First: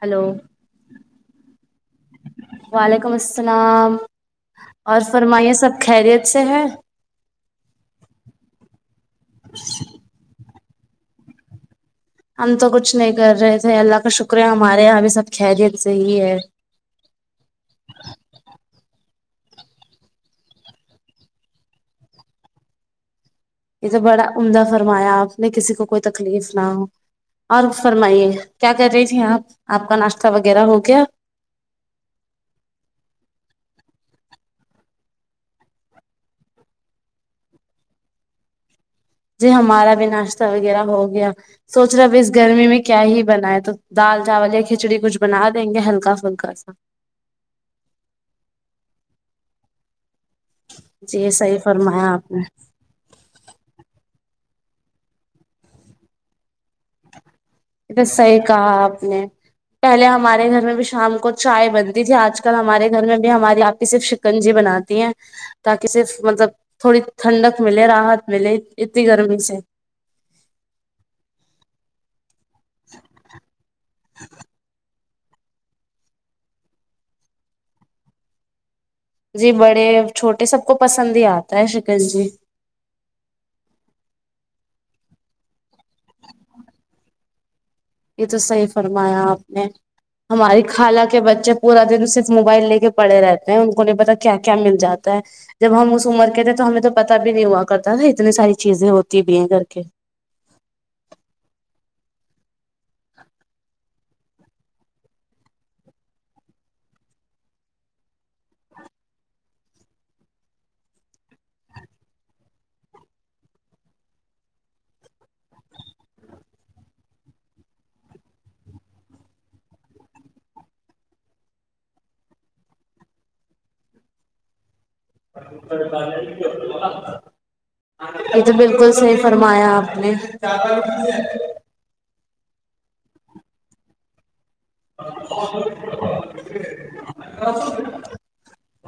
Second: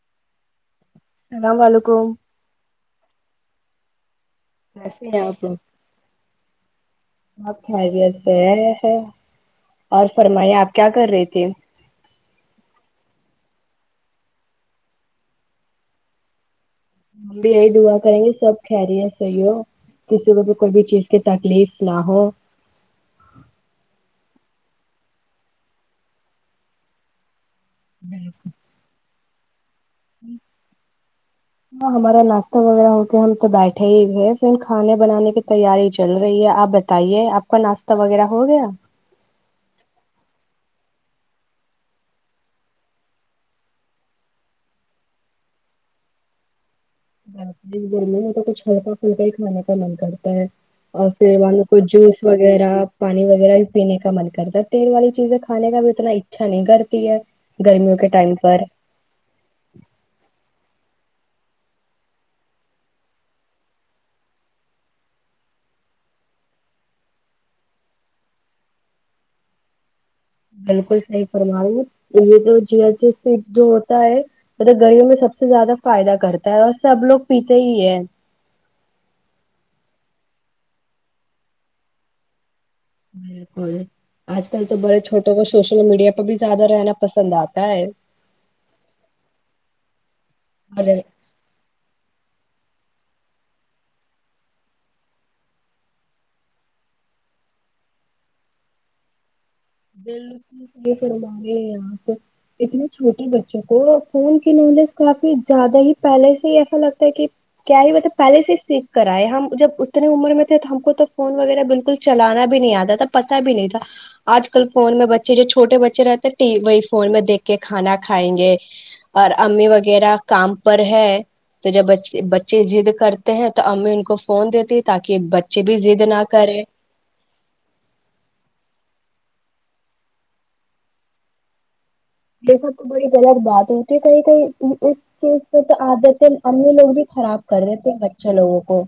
hello اللام و ععلیکم سلام ے ہیں سے ہے آپریت سے اور فرمائی آپ کیا کر رہے تھے ہم تو کچھ نہیں کر رہے تھے اللہ کا شکر ہے ہمارے یہاں بھی سب خیریت سےحی ہے ہم بھی یہی دعا کریں گے سب کہ رہی ہے صحیح ہو کسی کو بھی کوئی بھی چیز کی تکلیف نہ ہو یہ تو بڑا عمدہ فرمایا آپ نے کسی کو کوئی تکلیف نہ ہو اور فرمائیے کیا کر رہی تھھی آپ آپ کا ناشتہ وغیرہ ہو گیا ہاں ہمارا ناشتہ وغیرہ ہوتے ہم تو بیٹھے ہی گ اس دن کھانے بنانے کی تیاری چل رہی ہے آپ بتائیے آپ کا ناشہ وغیرہ ہو گیا جی ہمارا بھی ناشتہ وغیرہ ہو گیا سوچ رہے ب اس گرمی میں کیا ہی بنا ہے تو دال چاول یا کھچڑی کچھ بنا دیں گے ہلکا پلکا سا باپ جی بول رہ میں تو کچھ ہلکا پھلکا ہی کھانے کا من کرتا اور جی پھر صحیح والوں کو فرمایا جوس آپ نے وغیرہ پانی وغیرہ بھی پینے کا من کرتا ہے تیل والی چیزیں کھے کا بھی اتنا اچھا نہیں کرتی ہے ا گرمیوں تو کے ٹائم صحی پر کہا آپ نے پہلے ہمارے گھر میں بھی شام کو چائے بنتی تھی آج کل ہمارے گھر میں بھی ہماری آپ ہی صرف شکنجی بناتی ہیں تاکہ صرف مطلب تھوڑی ٹھنڈک ملے راحت ملے اتنی گرمی سے بالکل صحی فرمؤ دو جیا جیسے دو ہے مط گئیوں میں سب سے زیادہ فائدہ کرتا ہے اور سب لوگ پیتے ہی ہیں جی بڑے چھوٹے سب کو پسند ہی آتا ہے شیکل جی بالکل آج کل تو بڑے چھوٹوں کو سوشل میڈیا پہ بھی زیادہ رہنا پسند آپ یہ تو صحیح فرمایا آپ نے ہماری اور خالہ کے بچے پورا دن اس سے موبائل لے کے پڑے رہتے ہیں ان کو نہیں پتا کیا کیا مل جاتا ہے جب ہم اس عمر کے تھے تو ہمیں تو پتا بھی نہیں ہوا کرتا تھا اتنی ساری چیزیں ہوتی بھی ہیں گھر کے بل ص فوا رہے آ اتنے چھوٹے بچوں کو فون کی نالج کافی زیادہ ہی پہلے سے ہی ایسا لگتا ہے کہ کیا ہی مطلب پہلے سے سیکھ کر آئے ہم جب اتنے عمر میں تھے تو ہم کو تو فون وغیرہ بالکل چلانا بھی نہیں آتا تھا پتا بھی نہیں تھا آج کل فون میں بچے جو چھوٹے بچے رہتے وہی فون میں دیکھ کے کھانا کھائیں گے اور امی وغیرہ کام پر ہے تو جب بچے د کرتے ہیں تو امی ان کو فون دیتی تاکہ بچے بھی ضد نہ کرے یہ تو بالکل صحی فرمایا آپ نے یہ سب تو بڑی گ بات ہوتی ہے کہیں کئی اس چیز پہ تو عادت امی لوگ بھی خراب کر دیتے ہیں بچے لوگوں کو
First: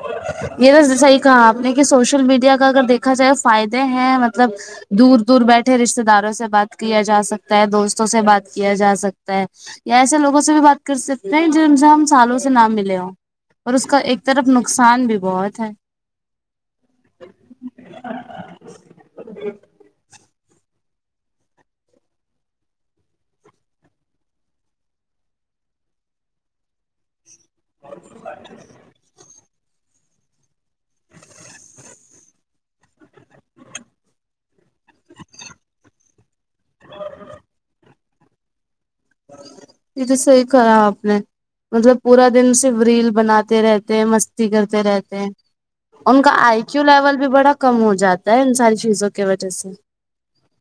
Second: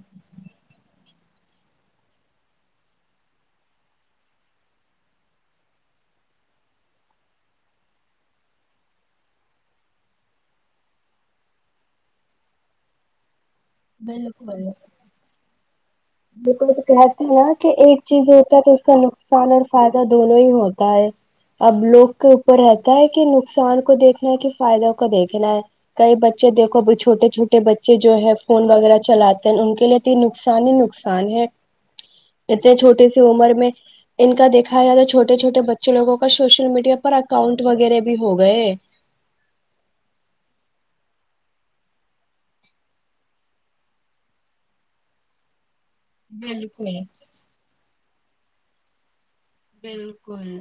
یہ تو صحیح کہا آپ نے کہ سوشل میڈیا کا اگر دیکھا جائے فائدے ہیں مطلب دور دور بیٹھے رشتے داروں سے بات کیا جا سکتا ہے دوستوں سے بات کیا جا سکتا ہے یا ایسے لوگوں سے بھی بات سکتے ج سے ہم سالوں سے نہ ملے ہو اور اس کا ایک طرف نقصان بھی بہت ہے بک تو کہتے ہیں نا کہ ایک چیز ہوتا ہے تو اس کا نقصان اور فائدہ دونوں ہوتا ہے اب لوگ کے اوپر رہتا ہے کہ نقصان کو دیکھنا ہے کہ فائدوں کو دیکھنا ہے کئی بچے دیکھو ا چھوٹے چھوٹے بچے جو ہے فون وغیرہ چلاتے ہیں ان کے لیے نقصان ہی ن ان ہے اتنے چھوٹے سی عمر میں ان کا دیکھا جائے تو چھوٹے چھوٹے بچے لوگوں کا سوشل میڈیا پر اکاؤنٹ وغیرہ بھی ہو گئے یہ تو صحی کہا آپ نے مطلب پورا دن صرف ریل بناتے رہتے ہیں مستی کرتے رہتے ہیں ان کا آئی کیو بالکل لیول بھی بڑا کم ہو جاتا ان ساری چیزوں [unintelligible] سے بالکل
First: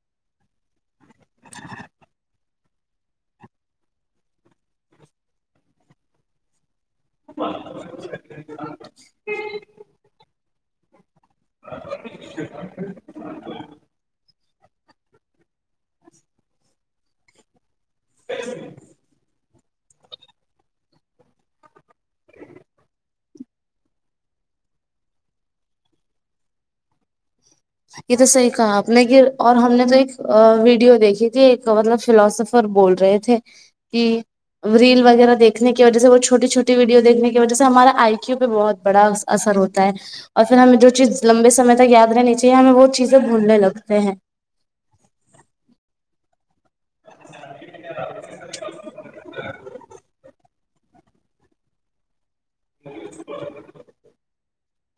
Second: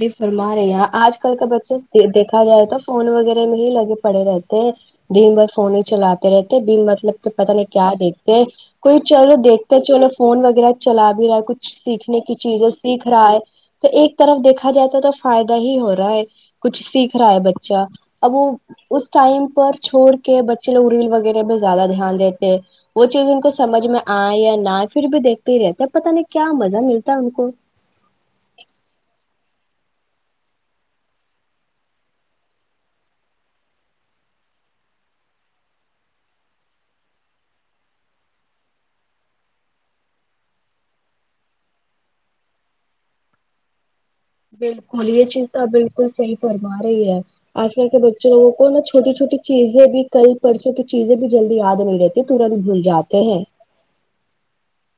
جی فرما رہے یہاں آج کل کا بچہ دیکھا جائے تو فون وغیرہ میں ہی لگے پڑے رہتے ہیں دن بھر فون ہی چلاتے رہتے دن بھر مطلب کہ پتا نہیں کیا دھتے ہیں کوئی چلو دیکھتے چلو فون و چلا [unintelligible] میرا کچھ سیکھنے کی چیزیں سیکھ رہا ہے تو ایک طرف دیکھا جائے تو تو فائدہ ہی ہو رہا ہے کچھ سیکھ رہا ہے بچ اچھا اب وہ اس ٹائم پر چھوڑ کے بچے لوگ ایل وغیرہ پہ زیادہ دھیان دیتے ہیں وہ چیز ان کو سمجھ میں آئے یا نہ پھر بھی دیکھتے ہی رہتے ہیں پت نہیں کیا مزہ ملتا ہے ان کو یہ تو صحیح کہا آپ نے کہ اور ہم نے تو ایک ویڈیو دیکھی تھی ایک مطلب فلاوسفر بول رہے تھے کہ ریل وغیرہ دیکھنے کی وجہ سے وہ چھوٹی چھوٹی ویڈیو دیکھنے کی وجہ سے ہمارا آئی کییو پہ بہت بڑا اثر ہوتا ہے اور پھر ہمیں جو چیز لمبےمے تک یاد رہنی ہمیں بہت چیزیں بھولنے لگتے ہیں بالکل یہ چیز تو بالکل صحی گرما رہی ہے آج کل کے بچوں لوگوں کو نا چھوٹی چھوٹی چیزیں بھی کل پرسوں کی چیزیں بھی جلدی یاد نہیں رہتی تورت بھول جاتے ہیں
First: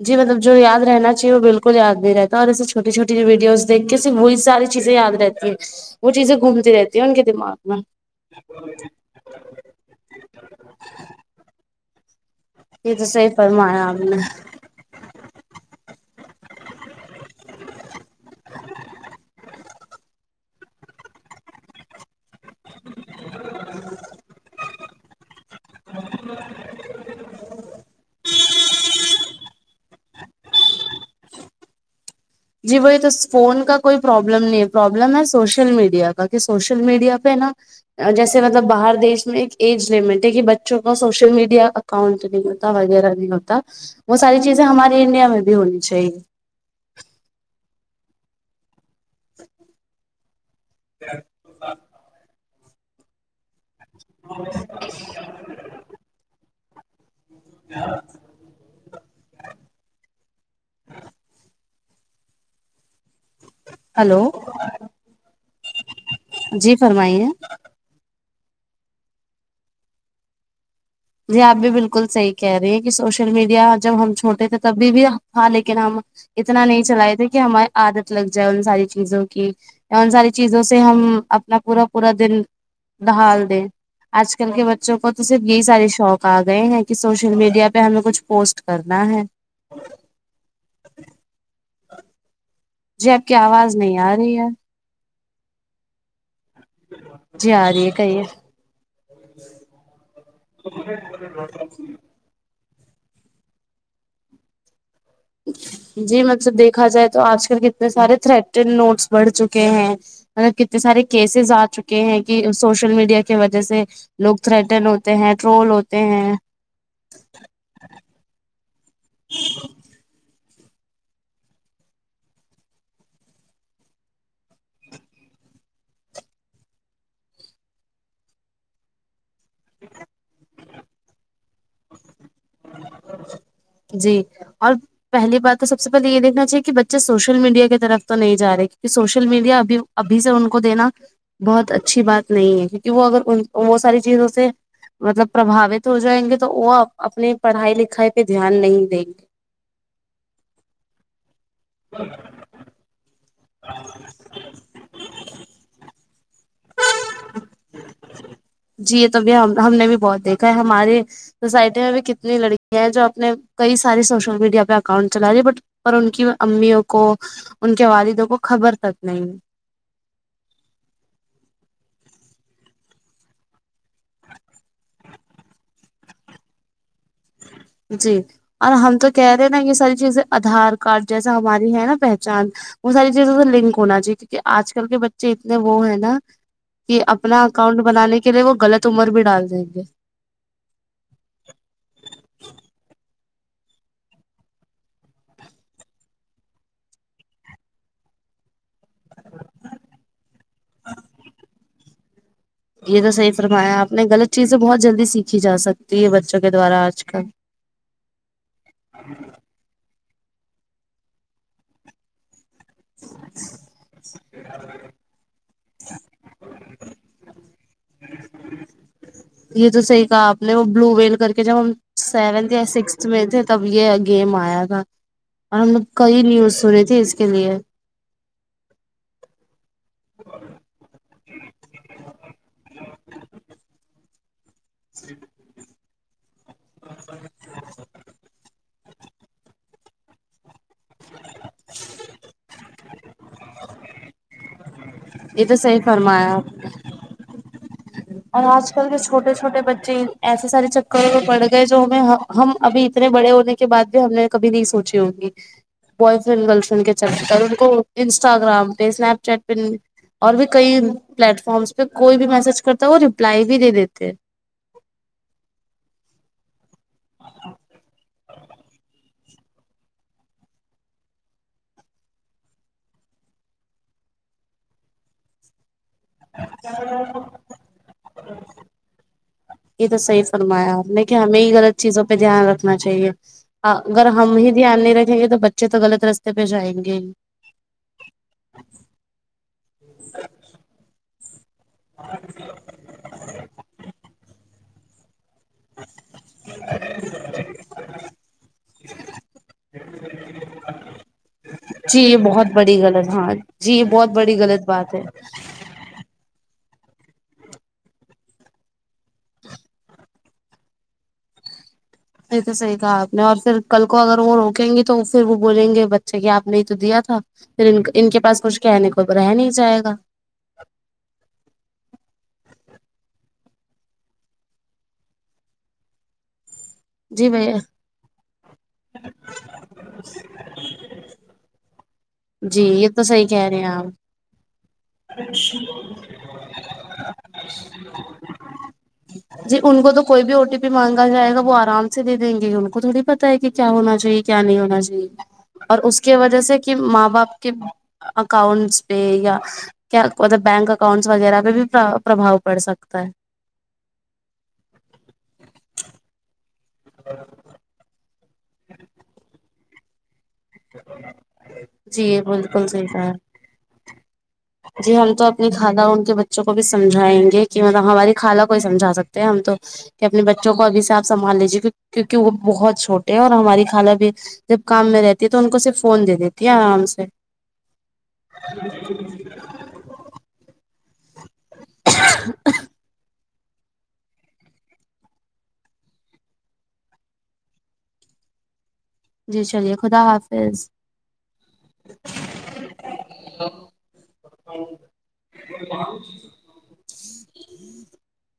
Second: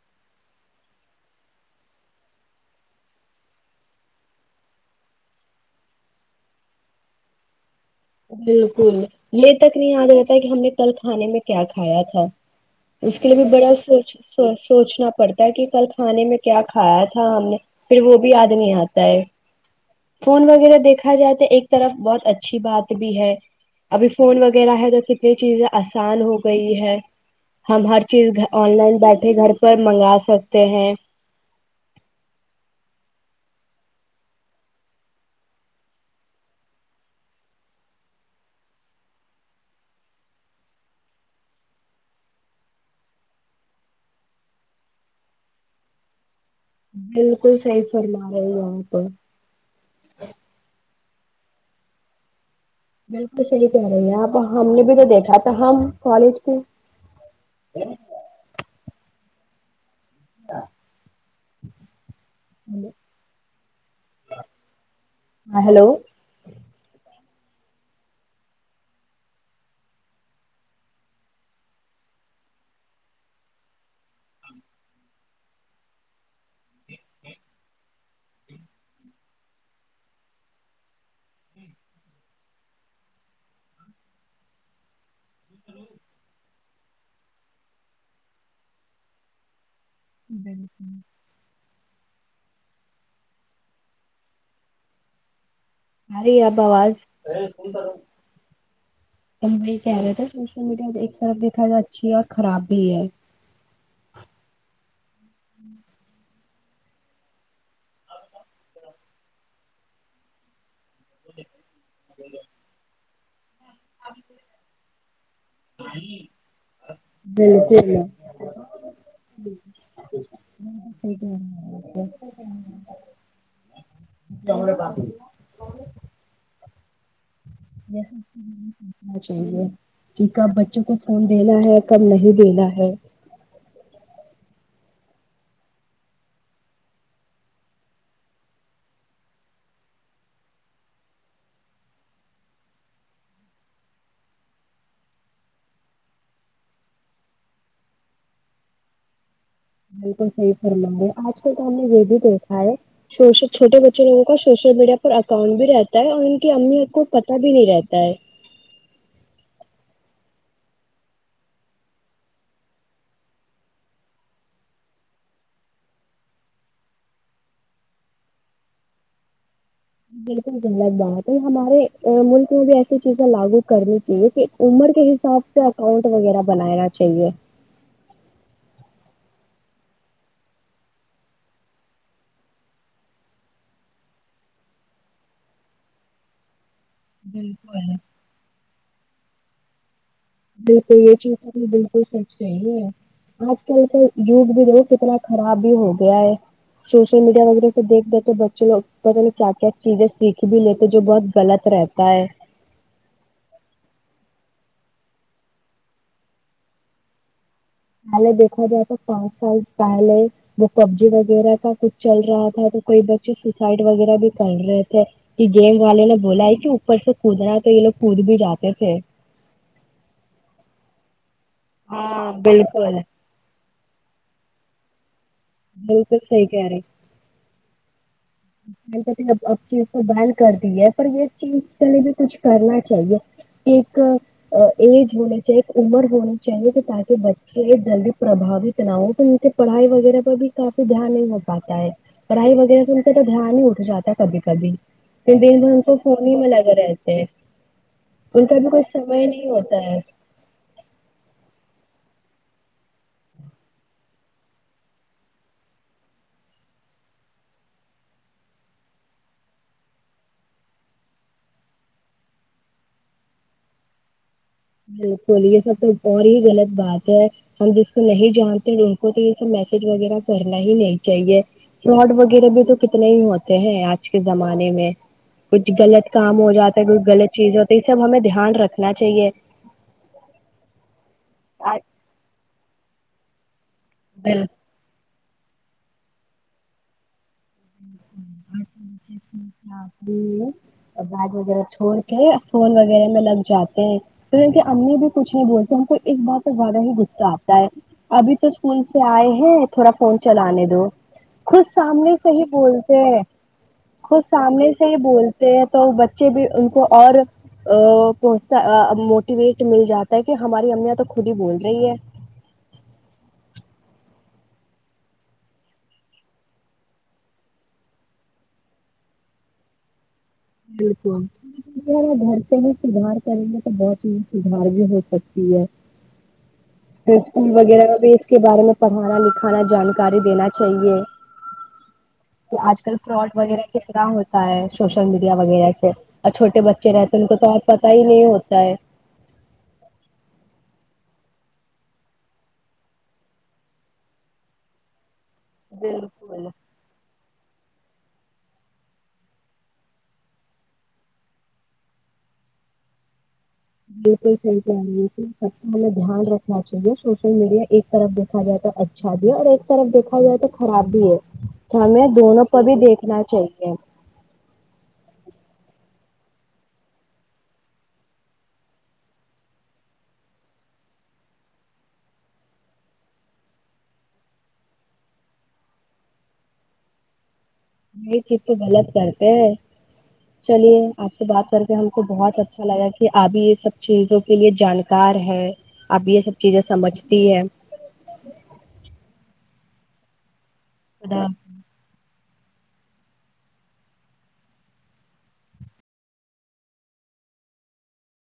جی مطلب جو یاد رہنا چاہیے وہ بالکل یاد نہیں رہتا ہے اور ایے چھوٹی چھوٹی ویڈیوز دیکھ کے صرف وہی ساری چیزیں یاد رہتی ہیں وہ چیزیں گھومتی رہتی ہیں ان کے دماغ میں بالکل م تک نہیں یاد رہتا کہ ہم نے کل کھانے میں کیا کھ [unintelligible] کھایا تھا یہ تو [unintelligible] اس کے صحیح لیے بھی بڑا فرمایا آپ سوچ نے سوچنا پڑتا ہے کہ کل کھانے میں کیا کھایا تھا ہم نے پھر وہ بھی آدمی آتا ہے فون وہ [unintelligible] دیکا جائے تو ایک طرف بہت اچھا [unintelligible] اچھیی بات [unintelligible] [unintelligible] ہے ابھی فون وغیرہ [unintelligible] [unintelligible] ہے جا [unintelligible] [unintelligible] یہ چیزیں آسان ہو گئی ہے ہم ہر چیز آن لائن بیٹھے گھر پر منگا [unintelligible] سکتے ہیں [unintelligible] [unintelligible] جی وہی تو فون کا کوئی پرابلم نہیں ہے پرابلم ہے سوشل میڈیا کا کہ سوشل میڈیا پہ نا جیسے مطلب باہر دیش میں ایک ایج لمٹ ہے کہ بچوں کا سوشل میڈیا اکاؤنٹ نہیں ہوتا وغیرہ نہیں ہوتا وہ ساری چیزیں ہمارے انڈیا میں بھی ہونی چاہیے بالکل صحی فرما رہےی ہیں آپ [unintelligible] ج [unintelligible] بالکل صحیح [unintelligible] کہہ رہی ہے اب ہم نے بھی جو دیکھا تھا ہم کالج کے ہاں [unintelligible] ہ [unintelligible] ہلو [unintelligible] ہلو ہیلو جی فرمائیے [unintelligible] ہ [unintelligible] جی آپ بھی بالکل صحیح کہہ رہی ہیں کہ سوشل میڈیا جب ہم چھوٹے تھے تبھی بھی ہاں لیکن ہم اتنا نہیں چلائے تھے کہ ہمارے آدت [unintelligible] لگ جائے ان ساری چیزوں کی یا ان ساری چیزوں سے ہم اپنا پورا پورا دن ڈہال دیں آج کل کے بچوں کو تو صرف یہی ساری [unintelligible] شوق آ گئے ہیں کہ سوشل میڈیا پہ ہمیں کچھ پوسٹ کرنا ہے [unintelligible] ب بال جی آپ کی آواز نہیں آ رہی یار [unintelligible] ارے اب آواز جی آ رہی ہے کہیے وہی کہہ رہے تھے سوشل میڈیا ایک طرف دیکھا جائے اچھی ہے اور خراب [unintelligible] یہ ہے [unintelligible] جی مب [unintelligible] ب دیکھا جائے تو آج کل کتنے سارے تھریٹڈ نوٹس بڑھ چکے ہیںط ک [unintelligible] سارے کیسز آ چکے ہیں کہ سوشل میڈیا [unintelligible] ج [unintelligible] جیسے لوگ تھریٹن ہوتے ہیں ٹرول ہوتے ہیں [unintelligible] یکے ب [unintelligible] ا سوچنا چاہیے کہ کب بچوں کو فون دینا ہے کب نہیں للا ہے جی اور پہلی بات تو سب سے پہلے یہ دیکھنا چاہیے کہ بچے سوشل میڈیا کی طرف تو نہیں جا رہے کیونکہ سوشل میڈیا ابھی ابھی سے ان کو دینا بہت اچھی بات نہیں ہے کیوںکہ وہ اگر وہ ساری چیزوں سے مطلب پرباوت ہو جائیں گے تو وہ اپنے پڑھائی لکھائی پہ دھیان نہیں دیں گے بالکل صحیح کر لوں گے آج کل تو ہم نے یہ بھی دیکھا ہے شوشت چھٹے بچےووں کا سوشل میڈی پر اکانٹ بھی رہتا ا کہ امی کو پتا بھی نہیں رہتا ہے ہماری سوسائٹی میں بھی کتنی لڑکیا ہیں جو اپنے کئی ساری سوشل میڈیا پہ اکاؤنٹ چلا رہی بٹ پر ان کی امیوں کو ان کے والدوں کو خبر تک نہیں بالکل غلط بات ہے ہمارے ملک میں بھی ایسی چیزیں لاگو کرنی چاہیے کہ عمر کے حساب سے اکاؤنٹ وغیرہ بنانا چاہیے جی اور ہم تو کہہ رہے ہیں نا یہ ساری چیزیں آدھار کارڈ جیسا ہماری ہے نا پہچان وہ ساری چیزوں سے لنک ہونا چاہی کیونکہ آج کل کے بچے اتنے وہ ہے نا کہ اپنا اکاؤنٹ بنانے کے لیے وہ لط عمر بھی ڈال دیں گے بالکل یہ چیز تو بالکل سچ نہیں ہے آج کل کا یوگ بھی د کتنا خراب بھی ہو گیا ہے سوشل میڈیا وغیرہ سے دیکھ دیتے بچے لوگ پت نہیں کیا کیا چیزیں سیکھ بھی لیتے جو بہت غلط رہتا ہے یہ تو صحیح فرمایا آپ نے غلط چیزیں بہت جلدی سیکھی جا سکتی ہے بچوں کے دوارا آج کل پے دیکا جائے تو پانچ سال پہے وہ پبجی وغیرہ کا کچھ چل رہا تھا تو کوئی بچے سسائڈ وغیرہ بھی کر رہے تھے کہ گیم والے نے بولا ہے کی پرس سے کودنا ہے تو یہ لوگ کود بھی جاتے تھے یہ تو صحیح کہا آپ نے وہ بلو ویل کر کہ جب ہم ہاں سیونتھ یا بالکل سکسھ میں تھے تب یہ گیم آیا تھا اور نے نے بالکل کئی صحیح نیوز سنی تھی اس کے لیے تے اب اب چیز کو بیل کر دی ہے اور یہ چیز کے لیے بھی کچھ کرنا چاہیے ایک ایج ہونے چاہ ایک عمر ب چاہیے تھے تاکہ بچے یہ دلد پرباوت اتنا ہو تو ان سے پڑھائی وغیرہ کاہ بھی کافی دھیان نہیں ہو پاتا ہے پڑھائی وغیرہ سے تو دھیان ہی اٹھ جاتا کبھی کبھی یہ تو دین صحیح بان کو فون فرمایا ہی آپ ملا کر رہا تھ اور آج کل کے چھوٹے نہیں چھوٹے ہوتا بچے ہے ایسے سارے چکروں کے پڑ گئے جو ہمیں ہم ابھی اتنے بڑے ہونے کے بعد بھی ہم نے کبھی نہیں سوچی ہوگی بوائے فرینڈ گرل فرینڈ کے چلتے ان کو انسٹاگرام پہ اسنپ چیٹ پہ اور بھی کئی پلیٹ فارمس پہ کوئی بھی میسج کر تو وہ ریپلائی بھی دے دیتے بالکل یہ سب تو اور ہی غلط بات ہے ہم جس کو نہیں جانتے ان کو تو یہ سب میسج وغیرہ کرنا ہی نہیں چاہیے فراڈ وغیرہ بھی تو کتنے ہی ہوتے ہیں آج کے زمانے میں کچ غلط کام ہو جاتا ہے کوئی غط چیز ہوتا ہے یہ سب ہمیں دھیان رکھنا چاہیے یہ تو صحی فرمایا آپ نے کہ ہمیں ہی لط آج- چیزوں پہ دھیان رکھنا چاہیے چیے اگر ہم بالکل ہی دھیان نہیں رکھے دے تو بچے تو لط رستے پہ جائیں گے ہی [inaudible] ب چھوڑ کے یا فون وغیرہ میں لگ جاتے ہیں پھر ان کے امی بھی کچھ نہیں بولتے ہم کو ایک بات سے زیادہ ہی غصہ آتا ہے ابھی تو اسکول سے آئے ہیں تھوڑا فون چلانے دو خود جی سامنے یہ سے ہی بہت بڑی بولتے غلط ہیں ہاں جی یہ بہت خود بڑی غلط سامنے سے بات ہی ہے بولتے ہیں تو بچے بھی ان اور پہنچتا موٹیویٹ مل جاتا ہے کہ ہماری امیاں تو خود ہی بول رہی ہے صی تو صحیح کہا آپ نے اور پھر کل کو اگر وہ روکیں گی تو پھر وہ بولیں گے بچے کی آپ نے یہ تو دیا تھا پھر ان کے پاس کچھ کہنے کو رہ نہیں جائے گا بالکل گھر سے ہی سدار کریں گے تو بہت ہییز سدھار بھی ہو سکتی ہے جی اسکول بھیا وغیرہ میں بھی اس کے بارے میں پڑھانا لکھانا جانکاری دینا چاہیے تو جی آج یہ کل صحیح فراڈ کہہ رہے ہیں وغیرہ کتنا آپ ہوتا ہے سوشل میڈیا وغیرہ سے اور چھوٹے بچے رہتے ہیں ان کو تو آ پت ہی نہیں ہوتا ہے جی ان کو تو کوئی بھی او ٹی پی مانگا جائے گا وہ آرام سے دے دیں گے ان کو تھوڑی پتتا ہے کہ کیا ہونا چاہیے کیا نہیں ہونا چاہیے اور اس کی وجہ بالکل سے کیا ماں باپ کے اکاؤنٹس پہ یا کیا مطلب بینک اکاؤنٹس وغیرہ پہ بھی پربھاؤ پڑ سکتا ہے یہکل صح یہ سب کا مطلب دھیان رکھ چاہیے سوشل میڈیا ایک طرف د دیکھا جائے تو اچھا بھی اور ایک طرف بیک دا جائے تو خراب بھی ہے تو ہمیں جی دونوں کو بالکل بھی صحیح کہا دیکھنا چاہیے جی ہم تو اپنی کھالہ ان کے بچوں کو بھی سمجھائیں گے کہ مطلب ہماری خالہ کو ہی سمجھا سکتے ہیں ہم تو کہ اپنے بچوں کو ابھی سے آپ سنبھال لیجیے کیونکہ وہ بہت چھوٹے ہیں اور ہماری خالہ بھی جب کام میں رہتی ہے تو ان کو صرف فون دے دیتی ہے آرام سے م چپ بلت کررتے پ بات کر کے ہم کو بہت اچھا لگا کہ ابھی یہ سب چیزوں کے لیے جانکار ہے اب بھی یہ سب چیزیں سمجھتی ہے جی چلیے خدا حافظ خداب [unintelligible] [inaudible] [unintelligible]